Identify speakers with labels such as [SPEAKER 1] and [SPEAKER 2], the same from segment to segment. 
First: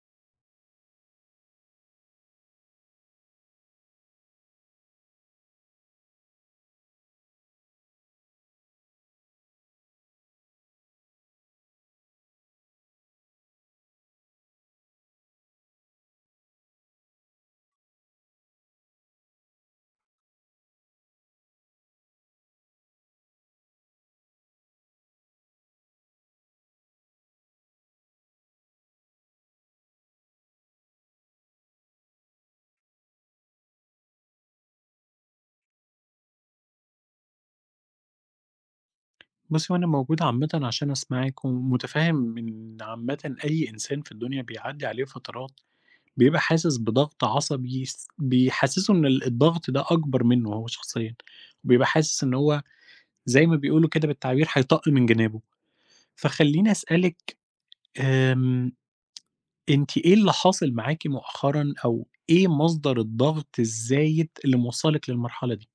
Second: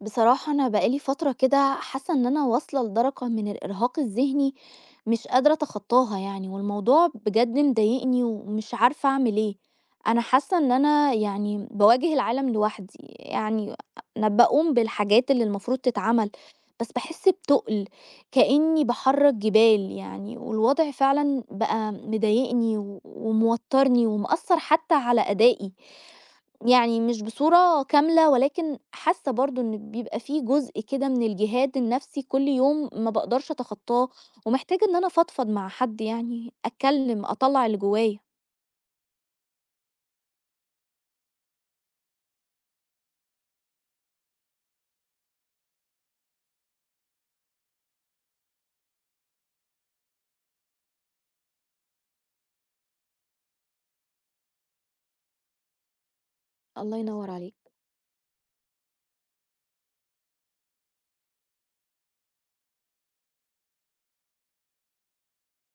[SPEAKER 1] بصراحة أنا بقالي فترة كده حاسة إن أنا واصلة لدرجة من الإرهاق الذهني مش قادرة أتخطاها يعني، والموضوع بجد مضايقني ومش عارفة أعمل إيه. أنا حاسة إن أنا يعني بواجه العالم لوحدي، يعني أنا بقوم بالحاجات اللي المفروض تتعمل بس بحس بتقل كأني بحرك جبال، يعني والوضع فعلا بقى مضايقني و- وموترني ومأثر حتى على أدائي، يعني مش بصورة كاملة ولكن حاسة برضه إن بيبقى في جزء كده من الجهاد النفسي كل يوم ما باقدرش أتخطاه، ومحتاجة إن أنا أفضفض مع حد يعني، أتكلم، أطلّع اللي جوايا.
[SPEAKER 2] بُصّي، هو أنا موجود عامةً عشان أسمعِك، ومتفهم إن عامةً أي إنسان في الدنيا بيعدّي عليه فترات بيبقى حاسس بضغط عصبي بيحسّسه إن الضغط ده أكبر منه هو شخصيًا، وبيبقى حاسس إن هو زي ما بيقولوا كده بالتعبير هيطق من جنابه. فخلّيني
[SPEAKER 1] الله ينور
[SPEAKER 2] أسألِك.
[SPEAKER 1] عليك.
[SPEAKER 2] آمم، أنتِ إيه اللي حاصل معاكِ مؤخرًا، أو إيه مصدر الضغط الزايد اللي موصّلِك للمرحلة دي؟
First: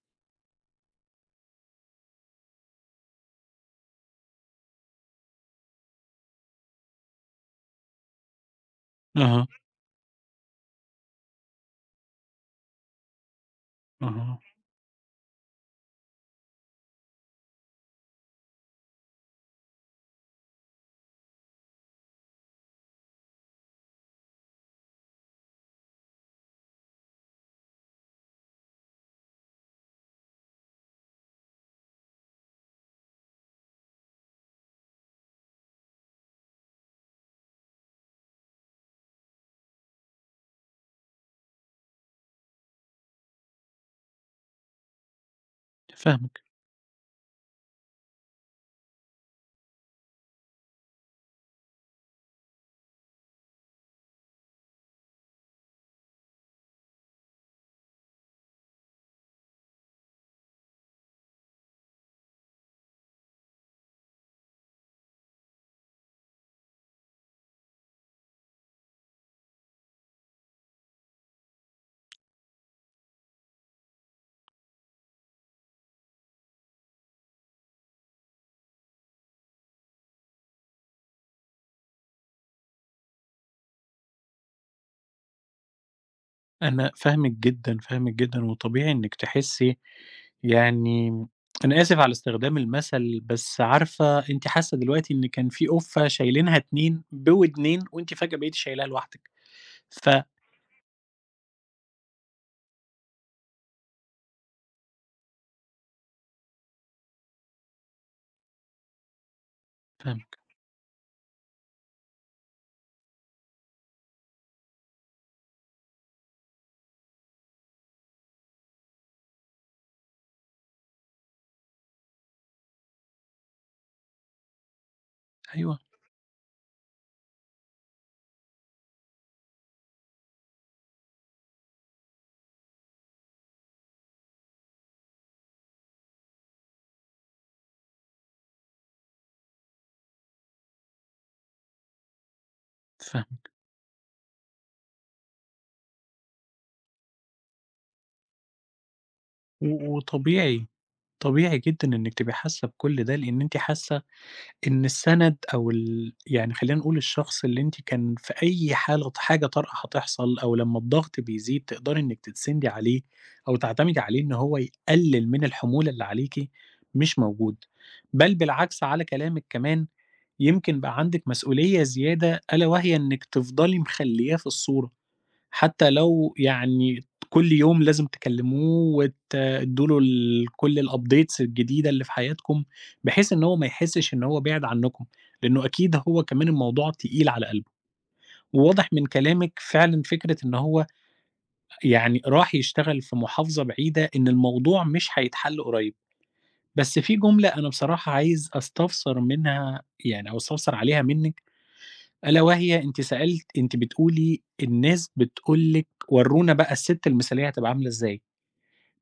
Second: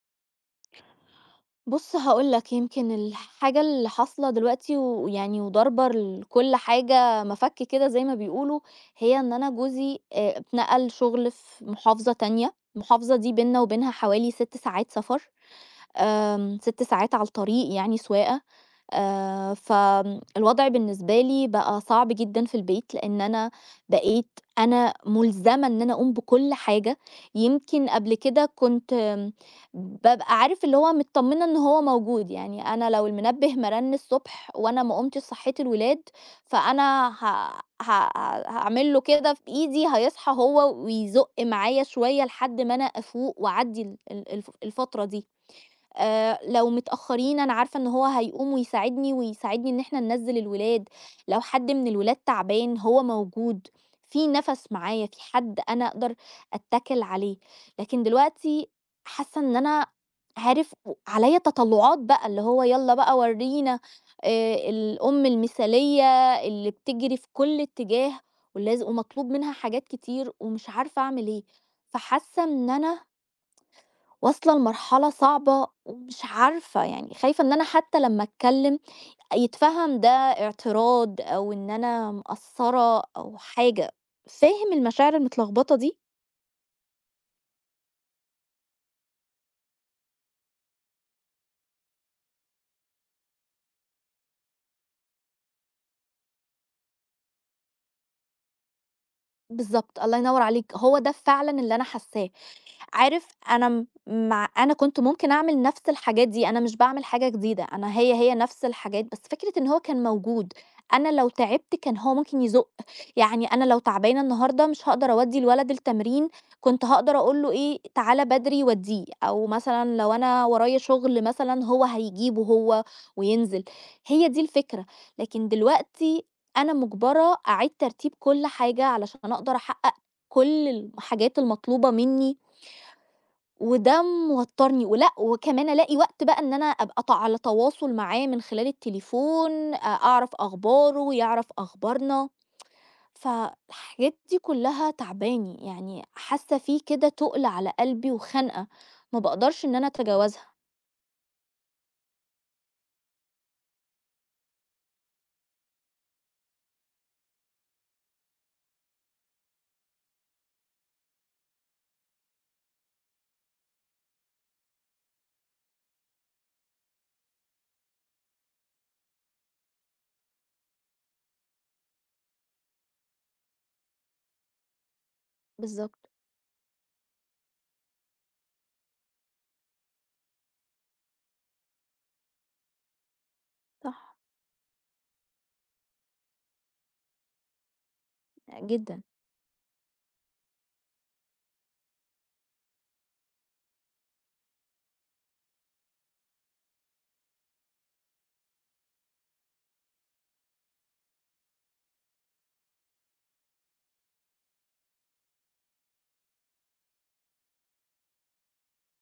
[SPEAKER 1] بُص هاقول لك، يمكن الحاجة اللي حاصلة دلوقتي ويعني وضاربة لكل حاجة مَفَك كده زي ما بيقولوا، هي إن
[SPEAKER 2] أها.
[SPEAKER 1] أنا جوزي اتنقل شغل في محافظة تانية، المحافظة دي بيننا وبينها حوالي
[SPEAKER 2] أها.
[SPEAKER 1] 6 ساعات سفر، 6 ساعات على الطريق يعني سواقة. فالوضع بالنسبة لي بقى صعب جدًا في البيت، لإن أنا بقيت أنا مُلزمة إن أنا أقوم بكل حاجة. يمكن قبل كده كنت بابقى عارف اللي هو متطمنة إن هو موجود، يعني أنا لو المنبه ما رن الصبح وأنا ما قُمتش صحّيت الولاد، فأنا ه ه هاعمل له كده بإيدي هيصحى هو ويزُق معايا شوية لحد ما أنا أفوق وأعدّي ال ال الف الفترة دي.
[SPEAKER 2] فاهمِك.
[SPEAKER 1] لو متأخرين أنا عارفة إن هو هيقوم ويساعدني، ويساعدني إن إحنا ننزّل الولاد، لو حد من الولاد تعبان هو موجود، في نَفَس معايا، في حد أنا أقدر أتَّكل عليه. لكن دلوقتي حاسة إن أنا عارف و عليّا تطلُّعات بقى، اللي هو يالّا بقى ورّينا الأم المثالية اللي بتجري في كل اتجاه، ولاز ومطلوب منها حاجات كتير ومش عارفة أعمل إيه. فحاسة إن أنا واصلة لمرحلة صعبة ومش عارفة، يعني خايفة إن أنا حتى لمّا أتكلم يتفهم ده اعتراض أو إن أنا مقصّرة أو حاجة، فاهم المشاعر المتلخبطة دي؟
[SPEAKER 2] أنا فاهمِك جدًا، فاهمِك جدًا، وطبيعي إنِّك تحسّي، يعني أنا آسف على استخدام المثل، بس عارفة أنتِ حاسة دلوقتي إن كان في قُفّة شايلينها 2 بودنين وأنتِ فجأة بقيتِ شايلاها لوحدِك.
[SPEAKER 1] بالضبط،
[SPEAKER 2] ف
[SPEAKER 1] الله ينوّر عليك، هو ده فعلًا اللي أنا حاساه. عارف أنا م مع أنا كنت ممكن أعمل نفس الحاجات دي، أنا مش باعمل حاجة جديدة، أنا هي، هي نفس الحاجات، بس فكرة إن هو كان
[SPEAKER 2] فاهمِك.
[SPEAKER 1] موجود، أنا لو تعبت كان هو ممكن يزُق، يعني أنا لو تعبانة النهارده مش هاقدر أودّي الولد التمرين، كنت هاقدر أقول له إيه، تعالَ بدري ودّيه، أو مثلًا لو أنا ورايا شغل مثلًا هو هيجيبه هو وينزل، هي دي الفكرة. لكن
[SPEAKER 2] أيوه.
[SPEAKER 1] دلوقتي أنا مُجبرة أعيد ترتيب كل حاجة علشان أقدر أحقق كل الحاجات المطلوبة منّي، وده موتّرني ولأ، وكمان ألاقي وقت بقى إن أنا أبقى ط على تواصل معاه من خلال التليفون، أعرف أخباره، يعرف أخبارنا،
[SPEAKER 2] فاهمِك.
[SPEAKER 1] فالحاجات دي كلّها تاعباني، يعني حاسّة في كده تُقل على قلبي وخنقة، ما باقدرش إن أنا أتجاوزها.
[SPEAKER 2] وطبيعي، طبيعي جدًا إنِّك تبقي حاسة بكل ده، لإن أنتِ حاسة إن السَند أو يعني خلّينا نقول الشخص اللي أنتِ كان في أي حالة حاجة طارئة هتحصل أو لمّا الضغط بيزيد تقدري إنِّك تتسندي عليه أو تعتمدي عليه إن هو يقلل من الحمولة اللي عليكِ مش موجود، بل بالعكس على كلامِك كمان يمكن بقى عندِك مسؤولية زيادة ألا وهي إنِّك تفضلي مخلّياه في الصورة. حتى
[SPEAKER 1] بالضبط،
[SPEAKER 2] لو يعني كل يوم لازم تكلموه وتدّوا له كل الupdates الجديدة اللي في حياتكم، بحيث إن هو ما يحسّش
[SPEAKER 1] صح،
[SPEAKER 2] إن هو بِعِد عنّكم، لإنه أكيد هو كمان الموضوع تقيل على قلبه، وواضح
[SPEAKER 1] جدًا.
[SPEAKER 2] من كلامِك فعلًا فكرة إن هو يعني راح يشتغل في محافظة بعيدة، إن الموضوع مش هيتحل قريب، بس في جملة أنا بصراحة عايز أستفسر منها يعني أو أستفسر عليها منِّك ألا وهي أنتِ سألتِ أنتِ بتقولي الناس بتقول لِك ورونا بقى الست المثالية هتبقى عاملة إزاي،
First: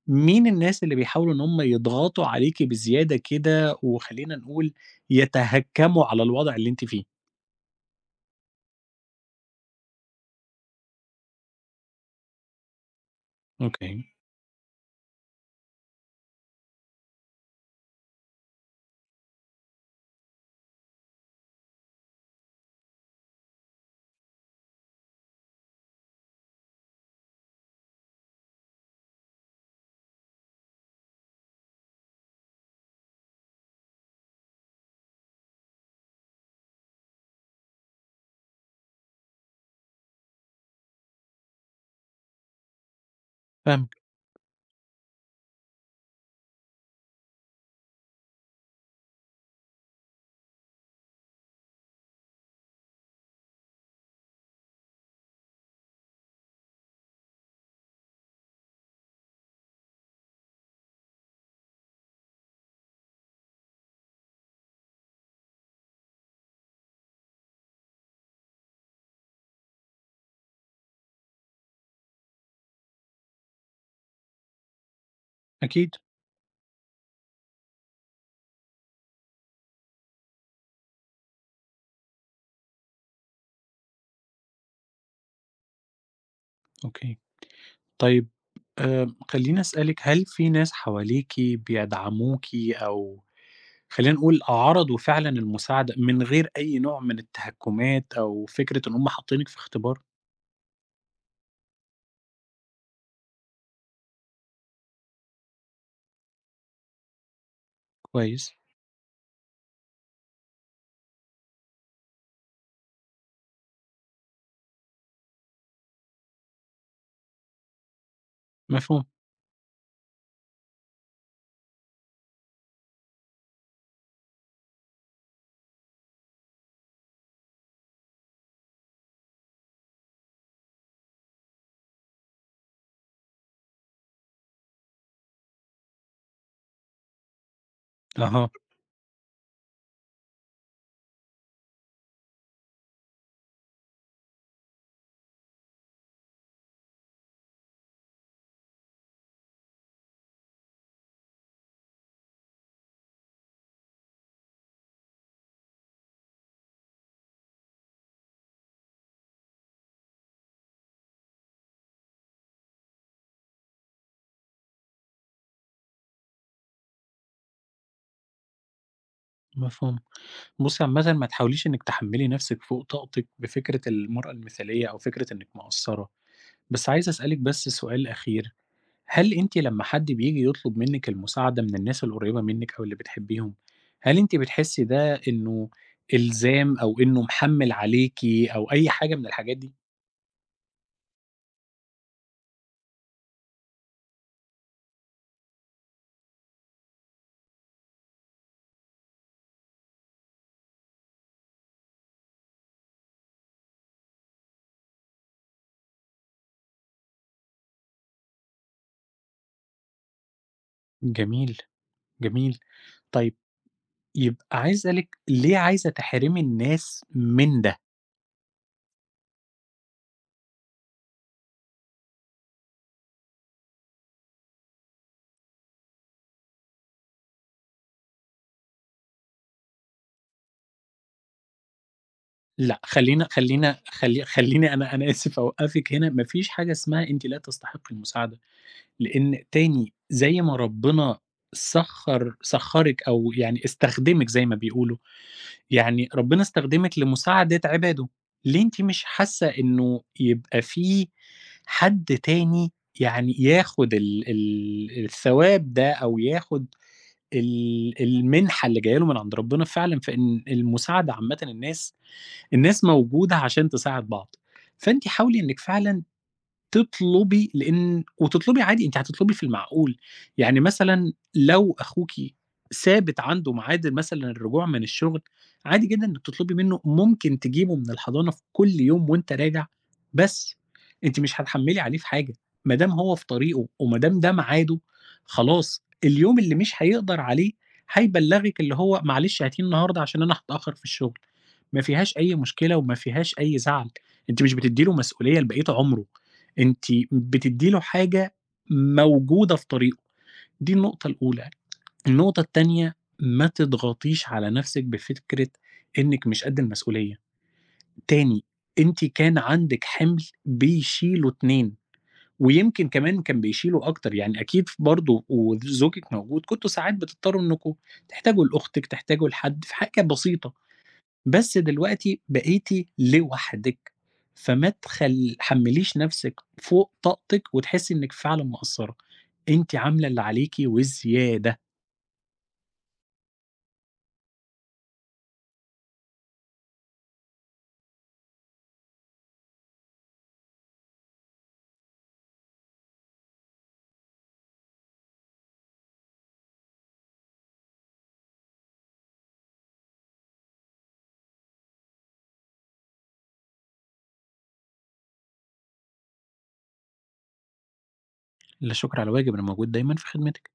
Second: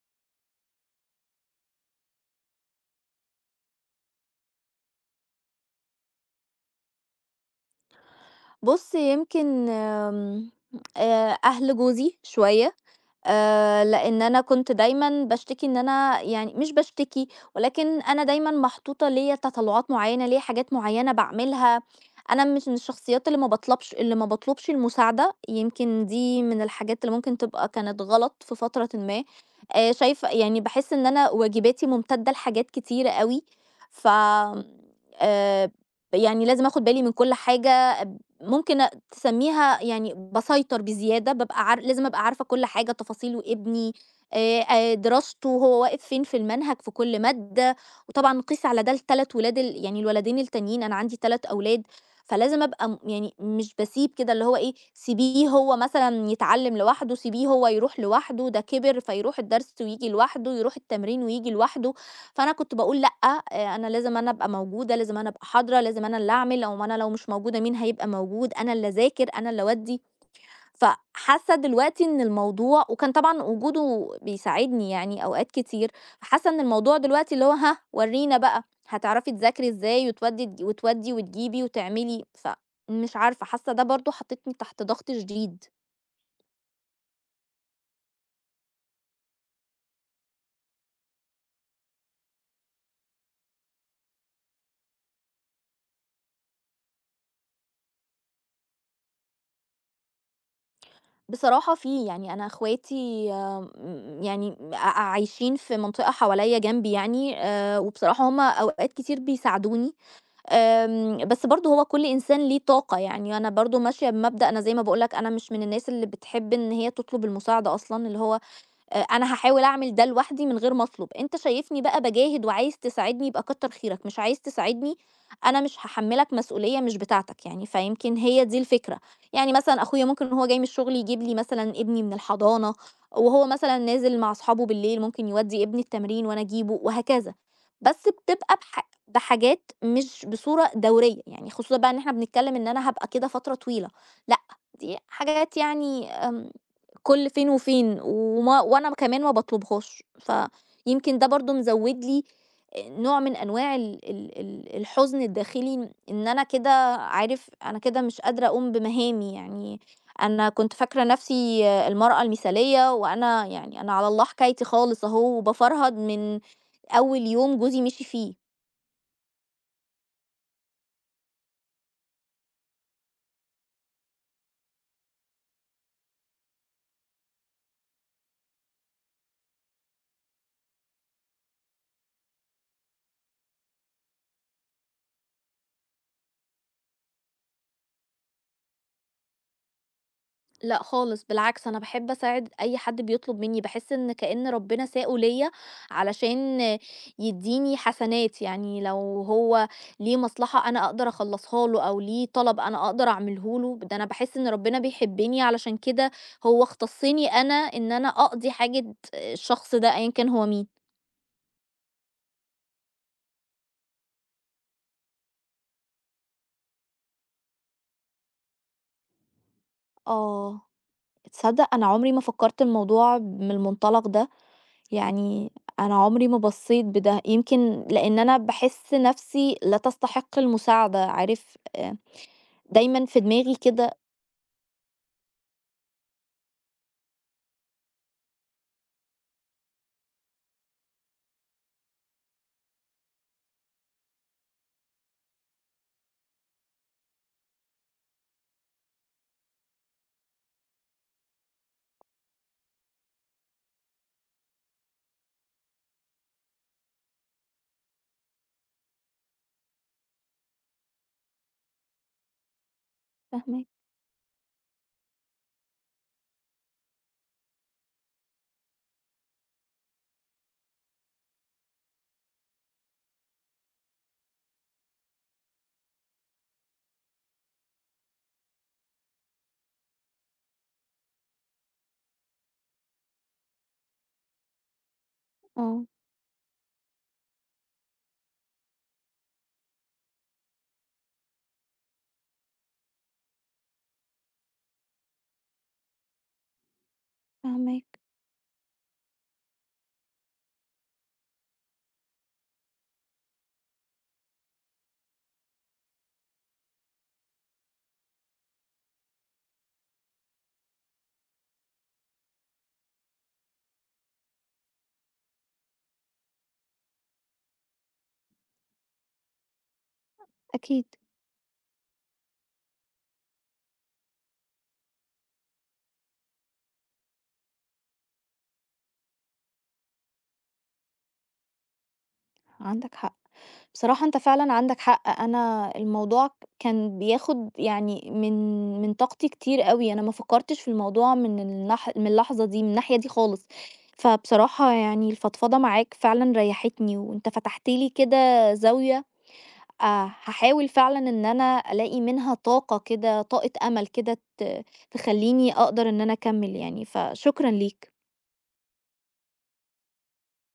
[SPEAKER 2] مين الناس اللي بيحاولوا إن هم يضغطوا عليكِ بزيادة كده وخلّينا نقول يتهكموا على الوضع اللي أنتِ فيه؟
[SPEAKER 1] بُص يمكن أهل جوزي شوية،
[SPEAKER 2] أوكي.
[SPEAKER 1] لإن أنا كنت دايمًا باشتكي، إن أنا يعني مش باشتكي، ولكن أنا دايمًا محطوطة ليّا تطلعات معيّنة، ليّا حاجات معيّنة باعملها، أنا مش من الشخصيات اللي ما باطلبش المساعدة، يمكن دي من الحاجات اللي ممكن تبقى كانت غلط في فترةٍ ما. شايفة يعني باحس إن أنا واجباتي ممتدة لحاجات كتيرة أوي، ف آمم، آآ، يعني لازم آخد بالي من كل حاجة، ممكن تسميها يعني باسيطر بزيادة، بابقى لازم أبقى عارفة كل حاجة، تفاصيل
[SPEAKER 2] فاهمِك.
[SPEAKER 1] وابني آآ، دراسته، هو واقف فين في المنهج في كل مادة، وطبعًا قيس على ده ال3 ولاد ال يعني الولدين التانيين، أنا عندي 3 أولاد، فلازم أبقى يعني مش باسيب كده اللي هو إيه، سيبيه هو مثلًا يتعلم لوحده، سيبيه هو يروح لوحده، ده كبر فيروح الدرس وييجي لوحده، يروح التمرين وييجي لوحده. فأنا كنت باقول لأ، أنا لازم أنا أبقى موجودة، لازم أنا أبقى حاضرة، لازم أنا اللي أعمل، لو ما أنا لو مش موجودة مين هيبقى موجود، أنا اللي أذاكر، أنا اللي أودّي. فحاسة دلوقتي إن الموضوع وكان طبعًا وجوده بيساعدني يعني أوقات
[SPEAKER 2] أكيد.
[SPEAKER 1] كتير، فحاسة إن الموضوع دلوقتي اللي هو هاه ورّينا بقى هتعرفي تذاكري إزاي، وتودّي وتجيبي وتعملي، فمش عارفة، حاسة ده برضه حاططني تحت ضغط شديد.
[SPEAKER 2] أوكي. طيب، خلّيني أسألِك هل في ناس حواليكِ بيدعموكِ أو خلّينا نقول عرضوا فعلًا المساعدة من غير أي نوع من التهكمات أو فكرة إن هم حاطينِك في اختبار؟
[SPEAKER 1] بصراحة في، يعني أنا أخواتي يعني عايشين في منطقة حواليّا جنبي يعني، وبصراحة هُم
[SPEAKER 2] كويس.
[SPEAKER 1] أوقات كتير بيساعدوني. بس برضه هو كل إنسان ليه طاقة، يعني أنا برضه ماشية بمبدأ أنا زي ما باقول لك أنا مش من الناس اللي بتحب إن هي تطلب المساعدة أصلًا، اللي هو
[SPEAKER 2] مفهوم.
[SPEAKER 1] أنا هاحاول أعمل ده لوحدي من غير ما أطلب، أنت شايفني بقى باجاهد وعايز تساعدني يبقى كتّر خيرك، مش عايز تساعدني أنا مش هاحمّلك مسؤولية مش بتاعتك يعني، فيمكن هي دي الفكرة. يعني مثلًا أخويا ممكن وهو جاي من الشغل يجيب لي مثلًا ابني من الحضانة، وهو مثلًا نازل مع أصحابه بالليل ممكن يودّي ابني التمرين وأنا أجيبه وهكذا، بس
[SPEAKER 2] أها.
[SPEAKER 1] بتبقى بحاجات مش بصورة دورية، يعني خصوصًا بقى إن إحنا بنتكلّم إن أنا هابقى كده فترة طويلة. لأ، دي حاجات يعني كل فين وفين، وما وأنا كمان ما باطلبهاش، فيمكن ده برضه مزوّد لي نوع من أنواع ال ال ال الحزن الداخلي، إن أنا كده عارف أنا كده مش قادرة أقوم بمهامي، يعني أنا كنت فاكرة نَفْسي آه، المرأة المثالية، وأنا يعني أنا على الله حكايتي خالص أهو وبافرهد من أول يوم جوزي مشي فيه.
[SPEAKER 2] مفهوم. بُصّي عامةً ما تحاوليش إنِّك تحمّلي نَفْسِك فوق طاقتِك بفكرة المرأة المثالية أو فكرة إنِّك مقصّرة، بس عايز أسألِك بس سؤال أخير، هل أنتِ لمّا حد بييجي يطلب منِّك المساعدة من الناس القريّبة منِّك أو اللي بتحبّيهم، هل أنتِ بتحسّي ده إنه إلزام أو إنه محمّل عليكِ أو أي حاجة من الحاجات دي؟
[SPEAKER 1] لأ خالص، بالعكس أنا باحب أساعد أي حد بيطلب منّي، باحس إن كإن ربنا ساقه ليّا علشان يدّيني حسنات، يعني لو هو ليه مصلحة أنا أقدر أخلّصها له أو ليه طلب أنا أقدر أعمله له، ده أنا باحس إن ربنا بيحبّني علشان كده هو اختصّني أنا إن أنا أقضي حاجة الشخص ده أيًا كان هو مين.
[SPEAKER 2] جميل. جميل. طيب، يبقى عايز أسألِك ليه عايزة تحرمي الناس من ده؟
[SPEAKER 1] آه، تصدّق أنا عمري ما فكّرت الموضوع من المنطلق ده. يعني أنا عمري ما بصّيت بده، يمكن لإن أنا باحس نَفْسي لا تستحق المساعدة، عارف،
[SPEAKER 2] لأ،
[SPEAKER 1] دايمًا في
[SPEAKER 2] خلّينا
[SPEAKER 1] دماغي
[SPEAKER 2] خلّينا
[SPEAKER 1] كده.
[SPEAKER 2] خلّي خلّيني أنا آسف أوقّفِك هنا، ما فيش حاجة اسمها أنتِ لا تستحقي المساعدة، لإن تاني زي ما ربنا سخّرِك أو يعني استخدمِك زي ما بيقولوا، يعني ربنا استخدمِك لمساعدة عباده، ليه أنتِ مش حاسة إنه يبقى في حد تاني يعني ياخد ال ال الثواب ده أو ياخد المنحة اللي جاية له من عند ربنا فعلًا في إن المساعدة عامةً الناس موجودة
[SPEAKER 1] فاهماك،
[SPEAKER 2] عشان تساعد بعض، فأنتِ حاولي إنِّك فعلًا تطلبي لإن وتطلبي عادي أنتِ هتطلبي في المعقول، يعني مثلًا لو أخوكِ ثابت عنده ميعاد مثلًا الرجوع من الشغل، عادي جدًا إنِّك تطلبي منه ممكن تجيبه من الحضانة في كل يوم وأنت راجع، بس أنتِ مش هتحمّلي عليه في حاجة، ما دام هو في طريقه وما دام ده ميعاده، خلاص
[SPEAKER 1] آه،
[SPEAKER 2] اليوم اللي مش هيقدر عليه هيبلّغِك اللي هو معلش هاتيه النهارده عشان أنا هاتأخر في الشغل، ما فيهاش أي مشكلة وما فيهاش أي زعل، أنتِ مش بتدّي له مسؤولية لبقية عمره. أنتِ بتدّي له
[SPEAKER 1] فاهماك،
[SPEAKER 2] حاجة موجودة في طريقه، دي النقطة الأولى. النقطة التانية، ما تضغطيش على نفسِك بفكرة إنِّك مش قد المسؤولية. تاني، أنتِ كان عندِك حِمل بيشيله 2 ويمكن كمان كان بيشيله أكتر، يعني أكيد ف برضه وزوجِك موجود، كنتم ساعات بتضطروا إنكم تحتاجوا لأختِك، تحتاجوا لحد في حاجة بسيطة.
[SPEAKER 1] أكيد،
[SPEAKER 2] بس دلوقتي بقيتِ لوحدِك، فما حمّليش نفسِك فوق طاقتِك وتحسّي إنِّك فعلًا مقصّرة، أنتِ عاملة اللي عليكِ وزيادة.
[SPEAKER 1] عندك حق. بصراحة أنت فعلًا عندك حق، أنا الموضوع كان بياخُد يعني من طاقتي كتير أوي، أنا ما فكّرتش في الموضوع من اللحظة دي، من الناحية دي خالص، فبصراحة يعني الفضفضة معاك فعلًا ريّحتني، وأنت فتحت لي كده زاوية، هاحاول فعلًا إن أنا ألاقي منها طاقة كده، طاقة أمل كده تخلّيني أقدر إن أنا أكمّل يعني، فشكرًا ليك.
[SPEAKER 2] لا شكر على واجب، أنا موجود دايمًا في خدمتِك.